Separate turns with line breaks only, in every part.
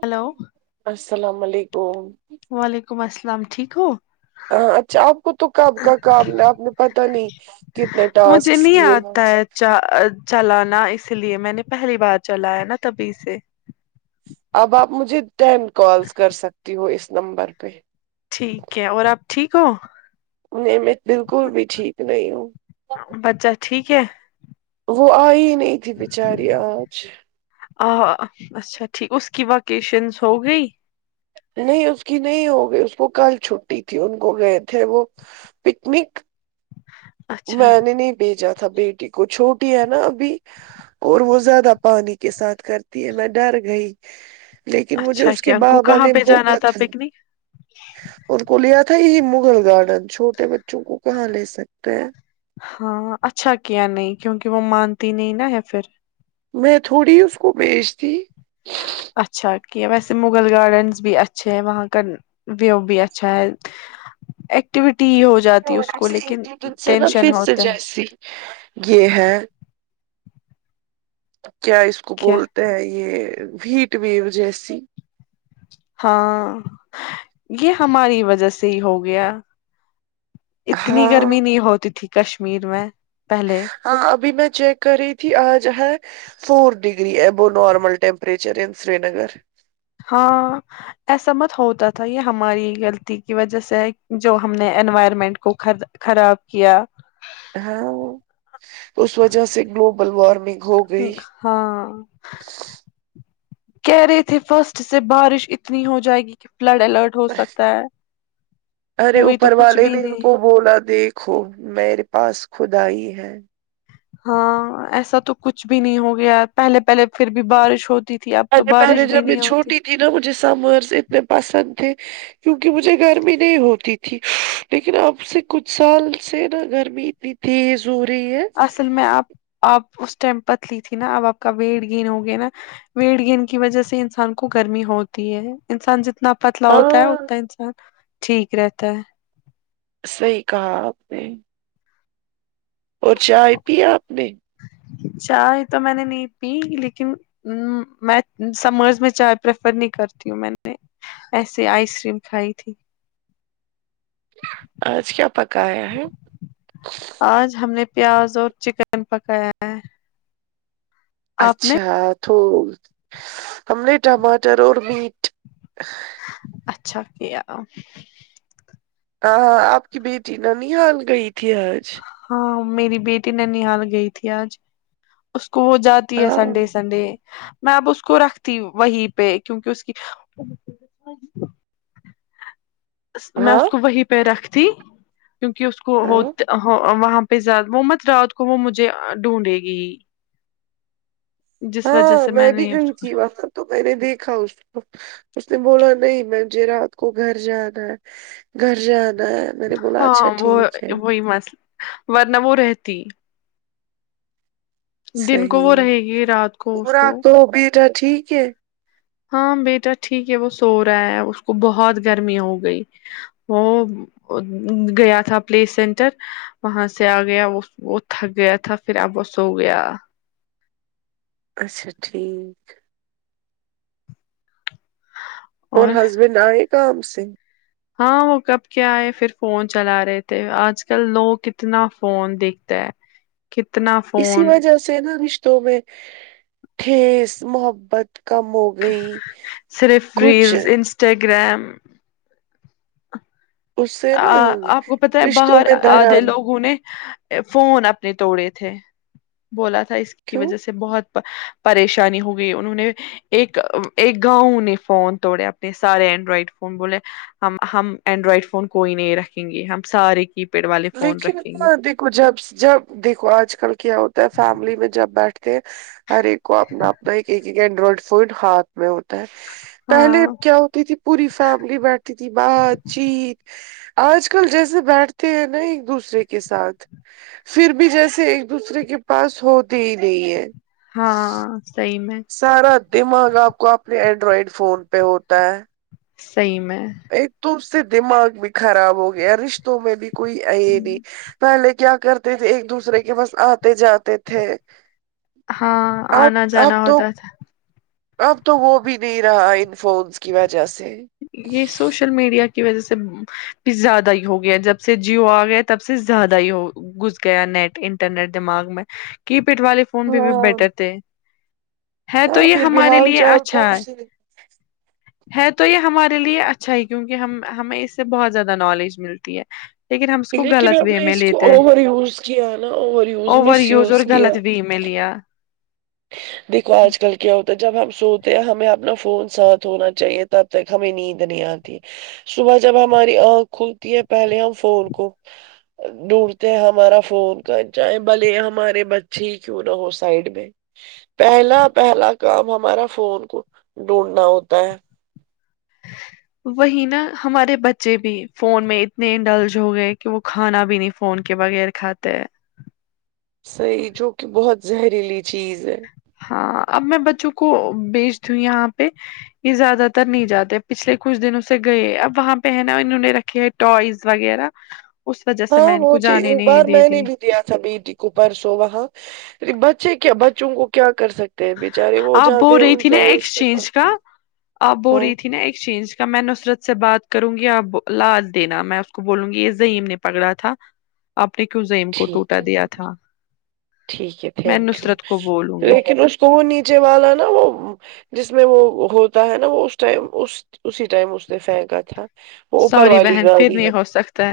Hello
السلام علیکم
وعلیکم السلام ٹھیک ہو
ہاں اچھا آپ کو تو کب کا کام آپ نے پتا نہیں کتنے ٹاسک
مجھے نہیں
کیے
آتا ہے چلانا اس لیے میں نے پہلی بار چلایا نا تبھی سے
اب آپ مجھے ٹین کالس کر سکتی ہو اس نمبر پہ
ٹھیک ہے اور آپ ٹھیک ہو
نہیں میں بالکل بھی ٹھیک نہیں ہوں
بچہ ٹھیک ہے
وہ آئی نہیں تھی بچاری آج
ا اچھا ٹھیک اس کی وکیشنس ہو گئی
نہیں اس کی نہیں ہو گئی اس کو کل چھٹی تھی ان کو گئے تھے وہ پکنک
[unintelligible]
میں نے نہیں بھیجا تھا بیٹی کو چھوٹی ہے نا ابھی اور وہ زیادہ پانی کے ساتھ کرتی ہے میں ڈر گئی لیکن مجھے
اچھا
اس کے
کیا ان کو
بابا
کہاں
نے
پہ جانا
بھوکا تھا
پکنک
ان کو لیا تھا یہ مغل گارڈن چوٹے بچوں کو کہاں لے سکتے ہیں
ہاں اچھا کیا نہیں کیونکہ وہ مانتی نہیں نا ہے پھر
میں تھوڑی اس کو بیچتی
اچھا کی ویسے مغل گارڈنس بھی اچھے ہیں وہاں کا ویو بھی اچھا ہے ایکٹیویٹی ہی ہو جاتی ہے اس کو لیکن
دن سے نا
ٹینشن
پھر سے
ہوتا ہے
جیسی یہ ہے کیا اس کو
کیا
بولتے ہیں یہ ہیٹ ویو جیسی
ہاں یہ ہماری وجہ سے ہی ہو گیا اتنی
ہاں
گرمی نہیں ہوتی تھی کشمیر میں پہلے
ہاں ابھی میں چیک کر رہی تھی آج ہے فور ڈگری ابو normal temperature in Srinagar
ہاں ایسا مت ہوتا تھا یہ ہماری غلطی کی وجہ سے جو ہم نے انوائرمنٹ کو خراب کیا
ہاں اس وجہ سے گلوبل وارمنگ ہوگی
ہاں کہہ رہے تھے فرسٹ سے بارش اتنی ہو جائے گی کہ فلڈ الرٹ ہو سکتا ہے
ارے
ہوئی تو
اوپر
کچھ
والے
بھی
نے ان
نہیں
کو بولا دیکھ خ میرے پاس خدا ہی ہے [unintelligible]
ہاں ایسا تو کچھ بھی نہیں ہو گیا پہلے پہلے پھر بھی بارش ہوتی ہوتی تھی اب تو بارش بھی نہیں ہوتی
جنوں مجھے سمرس اتنے پسند تھے کیونکہ مجھے گرمی نہیں ہوتی تھی لیکن اب سے کچھ سال سے نا گرمی پیتھیس [unintelligible] ضروری ہے
اصل میں آپ آپ اس ٹائم پت لی تھی نا اب آپ کا ویٹ گین ہو گیا نا ویڑ گیند کی وجہ سے انسان کو گرمی ہوتی ہے انسان جتنا اتنا پتلا ہوتا ہے
ہاں
اتنا انسان ٹھیک رہتا ہے
سحی کہا آپ نے [unintelligible] اور چائے پیا آپ نے
چائے تو میں نے نہیں پی لیکن میں سمرز میں چائے پریفر نہیں کرتی ہوں میں نے ایسیے آئس کریم کھائی تھی
آج کیا پکا آیا ہے
آج ہم نے پیاز اور چکن پکایا ہے آپ نے
اچھا تو ہم نے ٹماٹر اور مٹ
اچھا کیا
ہاں آپ کی بیٹی ننحال گئی تھی آج
ہاں میری بیٹی ننحال گئی تھی آج اس کو وہ جد تی ہے
ہاں
سنڈے سنڈے میں اب اس کو رکھتی وہیں پہ کیوںکہ اس کی میں
ہاں
اس کو وہیں پہ رکھتی کیونکہ اس کو ہو
ہاں
وہاں پزاد محمد رات کو وہ مجھے ڈھونڈے گی جس وجہ
ہاں
سے
میں بھی
نے
گنتی ب [unintelligible] تو میں نے دیکھا اس کو اس نے بولا نہیں مھے رات کو گھر جانا ہے گھر جدا ہے میں نے بولا
ہاں
اچھا
وہ
ٹھیک ہے
وہی مسلہ ورنہ وہ رہتی دن کو وہ
صحیح
رہے گی رات کو اس
پا
کو
تو بیٹا ٹھیک ہے
ہاں بیٹا ٹھیک ہے وہ سو رہا ہے اس کو بہت گرمی ہو گئی وہ گیا تھا پلے سینٹر وہاں سے آ گیا وہ وہ تھک گیا تھا پھر اب سو گیا
اچھا ٹھیک اور ہسبینڈ آئے کام سگھ
ہاں وہ کب کیا آئے پھر فون چلا رہے تھے آج کل لوگ کتنا فون دکھتا ہے کتنا
اسی
فون
وجہ سے نا رشتوں میں ٹھیس محبت کم ہوگی
صرف ریلز انسٹاگرام
اس سے نا
آپ کو پت ہے
رشتوں
باہر
میں
آگے
درار
لوگوں نے فون اپنے توڑے تھے بولا تھا اس کی
کیوں
وجہ سے بہت پریشانی ہو گئی انہوں نے ایک ایک گاؤںوں نے فون توڑے اپنے سارے اینڈرائڈ فون بولولے ہم ہم اینڈرائڈ فون کوئی نہیں رکھیں گے ہم سارے کی پیڈ والے فون
لیکن
رکھیں
کو
گے
دیک جب جب دیکھو آج کل کیا ہوتا ہے فیملی میں جب بیٹھتے ہیں ہر ایک کو اپنا اپنا ایک ایک ایک اینڈرائڈ فون ہاتھ میں ہوتا ہے پہلے
ہاں
کیا ہوتی تھی پوری فیملی بیٹتی تھی بات چیت آج کل جیسے بیٹھتے ہیں نا ایک دوسرے کے ساتھ پھر بھی جیسے ایک دوسرے کے پاس ہوتے ہی نہیں ہے
ہاں سحی میں
سارا دماغ آپ کو اپنے اینڈرائڈ فون پہ ہوتا ہے
صی میں
ایک تو اس سے دماغ بھی خراب ہو گیا رشتوں میں بھی کوئی ای نہیں پہلے کیا کرتے تھے ایک دوسرے کے بس آتے جاتے تھے
ہاں
اب
آنا
اب
جانا
تو
ہوتا تھا
اب تو وہ بھی نہیں رہا ان فونس کی وجہ سے
یہ سوشل میڈیا کی وجہ سے زیادہ ہی ہو گیا جب سے جیو آ گیا تب سے زیادہ ہی ہو گھس گیا نیٹ انٹرنیٹ دماغ میں کی پیڈ والے فون بھی بھی
ہاں
بیٹر تھے ہے تو
ہاں
یہ
پھر بھی
ہمارے
حال
لیے
چال
اچھا ہے
پوچھتے رہے،
ہے تو یہ ہمارے لیے اچھا ہی کیونکہ ہم ہمیں اس سے بہت زیادہ نالج ملتی ہے لیکن ہم اس کو
لیکن
غلط
ہم
وے
نے
میں
اس کو
لیتے
اوور یوز کیا نا اوور یوز
اوور
مس
یوز اور
کیا
غلط وے میں لیا
دیکھو آج کل کیا ہوتا ہے جب ہم سوتے ہیں ہمیں اپنا فون ساتھ ہونا چاہیے تب تک ہمیں نیند نہیں آتی صبح جب ہماری آنکھ کھلتی ہے پہلے ہم فون کو ڈڈتے ہمارا فون کر چاہیں بلے ہمارے بچے ہی کیوں نہ ہو سائڈ میں پہلا پہلا کام ہمارا فون کو ڈھونڈنا ہوتا ہے
[inaudible] وہی نا ہمارے بچے بھی فون میں اتنے ڈلج ہو گئے کہ وہ کھانا بھی نہیں فون کے بغیر لکھاات
صحی جو کہ بہت زہریلی چیز ہے
ہاں اب میں بچوں کو بیچ دوں یہاں پہ یہ زیادہ تر نہیں جاتے پچھلے کچھ دن اسے گئے اب وہاں پہ ہےناا انہوں نے رکھے ہے ٹوائز وغیرہ اس وجہ سے میں
ہاں
ان کو
وہ چیز
جانے
ایک
نہیں
بار
دے
میں نے
دی
بھی دیا تھا بیٹی کو پرسو وہاں بچے کیا بچوں کو کیا کر سکتے ہیں بےچارے وہ
آپ
جاتے
بول
ہیں
رہی
ان
تھی نا
ٹوائز کے
ایکسچینج کا
پاس
آپ بول
ہاں
رہی تھی نا ایکسچینج کا میں نصرت سے بات کروں گی آپ لاال دینا میں اس کو بولوں گی یہ یم نے پکڑا تھا آپ نے کیوں زیم کو ٹوٹا
ٹھیک ہے
دیا تھا
ٹھیک ہے
میں
تھینک یو
نصرت کو بولوں گی
لیکن اس کو وہ نیچے والا نا وہ جس میں وہ ہوتا ہے نا وہ اس ٹائم اسی ٹائم اس نے پھینکا تھا وہ اوپر والی گی ہے
پ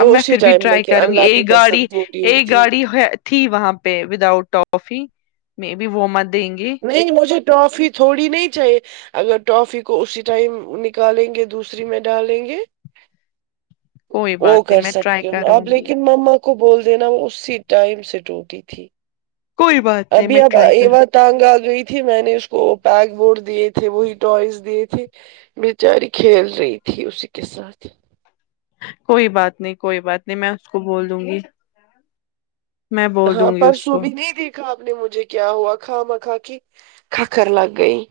اب میں
اسی
پھر بھی
ٹائم
ٹرائی
لیکن
کروں گی
اللہ
یہ
کی
گاڑی
قسم ٹوٹی ہوئی
یہ
تھی
گاڑی تھی وہاں پہ وداؤٹ ٹافی م بی وہ مت دیں گے
نہیں مجھے ٹافی تھوڑی نہیں چاہیے اگر ٹافی کو اسی ٹائم نکالیں گے دوسری میں ڈالیں گے
[inaudible] کوئی
وہ
بات نہیں
کر
میں ٹرائی
سکتی ہوں
کروں
آپ
گی
لیکن مما کو بول دینا وہ اسی ٹائم سے ٹوٹی تھی
کوئی بات نہیں
ابھی
میں
آب
ٹرائی کروں
ٹانگ آ گئی تھی میں نے اس کو پیک بورڈ دیے تھے وہی ٹوائز دیے تھے بیچاری کھیل رہی تھی اسی کے ساتھ
کوئی بات نہیں کوئی بات نہیں میں اس کو بول دوں گی میں بول
ہاں
دوں گی اس
پرسوں
کو
بھی نہیں تھی آابپ نے مجھے کیا ہوا کھا ما کھا کے کھکھر لگ گئی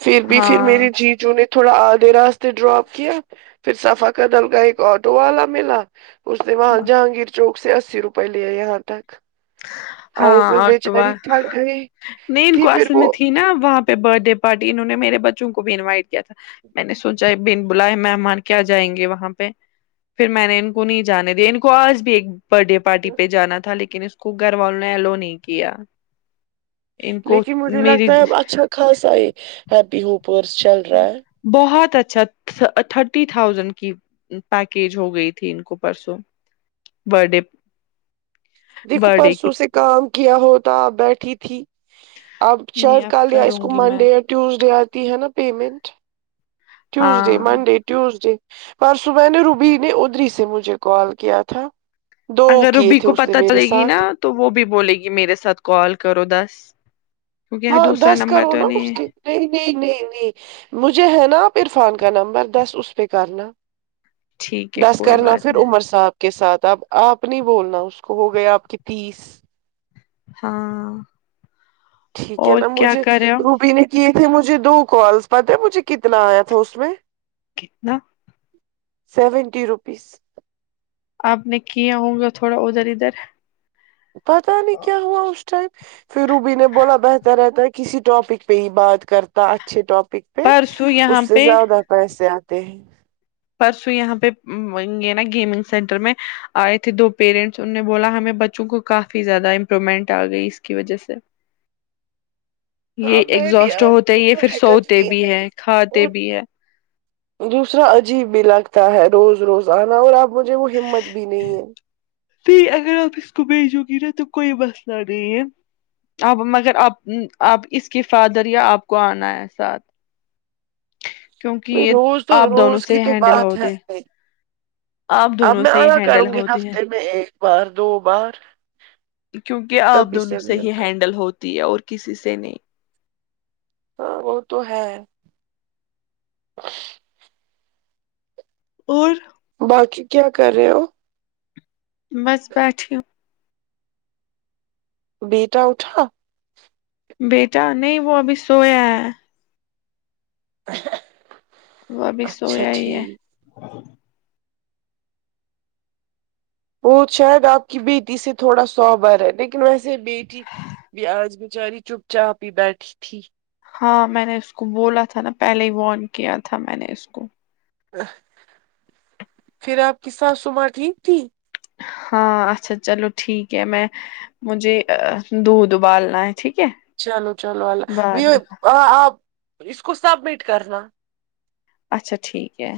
پھر بھی پھر میری
ہاں
جی جو نے تھوڑا آدھے راستے ڈراپ کیا پھر سفا کا دل کا ایک آٹو والا ملا اس نے وہاں جہانگیر چوک سے اسی روپئے لے یہاں تک
ہاں
آئزل
آٹوا
بیچاری تھک گئی
ن ان
تھی
کو
پھر
اصل میں
وہ
تھی نا وہاں پہ برت ڈے پارٹی انہوں نے میرے بچوں کو بھی انوائٹ کیا تھا میں نے سوچا ہے بن بلاائے مہمان کیا جائیں گے وہاں پہ پھر میں نے ان کو نہیں جانے دیا ان کو آج بھی ایک برتھ ڈے پارٹی پہ جانا تھا لیکن اس کو گھر والوں نے ایلو نہیں کیا ان کو
لیکن مجھے
میری
لگتا ہے اب اچھا خاصا یہ ہیپی ہوپرس چل رہا ہے
بہت اچھا تھرٹی تھاؤزینڈ کی پیکیج ہو گئی تھی ان کو پرسوں بر ڈے
دیکھو
برتھ ڈے کی
پرسوں سے کام کیا ہوتا بیٹھی تھی اب
نہیں
شاید
اب
کل یا اس
کروں
کو
گی میں
منڈے یا ٹیوزڈے آتی ہے نا پیمنٹ ٹیوزڈے
ہاں
منڈے ٹیوزڈے پر صبح نے روبی نے ادری سے مجھے کال کیا تھا دو
اگر
کیے
روبی
تھے
کو
اس نے
پتہ
میرے
چلے گی
ساتھ
نا تو وہ بھی بولے گی میرے ساتھ کال کرو دس کیونکہ یہاں
ہاں
دوسرا
دس
نمبر
کرو
تو
نا اس
نہیں
کے
ہے
نہیں نہیں نہیں نہیں مجھے ہے نا آپ عرفان کا نمبر دس اس پہ کرنا
ٹھیک ہے
دس
کوئی
کرنا
بات
پھر
نہیں
امر صاب کے ساتھ اب آپ نہیں بولنا اس کو ہو گیا آپ کی تیس
ہاں
ٹھیک ہے
اور
نا
کیا
مجھے
کر رہے ہو
روبی نے کیے تھے مجھے دو کالس پتہ مجھے کتنا آیا تھا اس میں
ک نہ
سیونٹی روپیس
آپ نے کیا ہوںگا تھوڑا ادھر ادھر
پتاہ نہیں کیا ہوا اس پھر روبی نے بولا بہتر رہتا ہے کسی ٹاپک پہ ہی بات کرتا اچھے ٹاپک
پرسوں
اس
یہاں
سے
پہ
زیادہ پیسے آتے ہیں
پرسوں یہاں پہ گ نا گیمنگ سینٹر میں آئے تھے دو پیرنٹس ان نے بولا ہمیں بچوں کو کافی زیادہ امپرومنٹ آ گئی اس کی وجہ سے یہ
ہاں میں بھی
ایگزوسٹ
آتی
ہوتا ہے
ہوں
یہ
تو
پھر
حکت
سوتے بھی ہے کھاتے
اور
بھی ہے
دوسرا عجیب بھی لگتا ہے روز روز آنا اور اب مجھے وہ ہمت بھی نہیں ہے
پھر اگر آپ اس کو بھیجو گی ن تو کوئی بس نہ نہیں ہے اب مگر آپ آپ اس کے فادر یا آپ کو آنا ہے ساتھ [unintelligible] کیونکہ یہ
روز تو
آپ دونوں
روز کی
سے
تو
ہینڈل
بات ہے
ہوتے
نہیں
آپ
اب
دونوں
میں
سے ہی
اا
ہینڈل
کروں گی
ہوتے ہیں
ہفتے میں ایک بار دو بار
کیونکہ آپ
تبھی
دونوں سے ہی
ملتا۔
ہینڈل ہوتی ہے اور کسی سے نہیں
ہاں وہ تو ہے
اور
باقی کیا کر رہے ہو
بس بیٹھوں
بیٹا اٹا
بیٹا نہیں وہ ابھی سویا ہے
[unintelligible]
وہ ابھی
اچھا
سویا ہی ہے
ٹھیک وہ شاید آپ کی بیٹی سے تھوڑا سوبار ہے نہیں لیکن ویسے بیٹی بھی آج بیچاری چپ چا پی بیٹھی تھی
ہاں میں نے اس کو بولا تھا نا پہلے ہی ون کیا تھا میں نے اس کو
پھر آپ کی ساس سمار ٹھیک تھی
ہاں اچھا چلو ٹھیک ہے میں مجھے دودھ ابالنا ہے ٹھیک ہے
چلو چلو اللہ
بعد میں
آ اس کو سبمٹ کرنا
اچھا ٹھیک ہے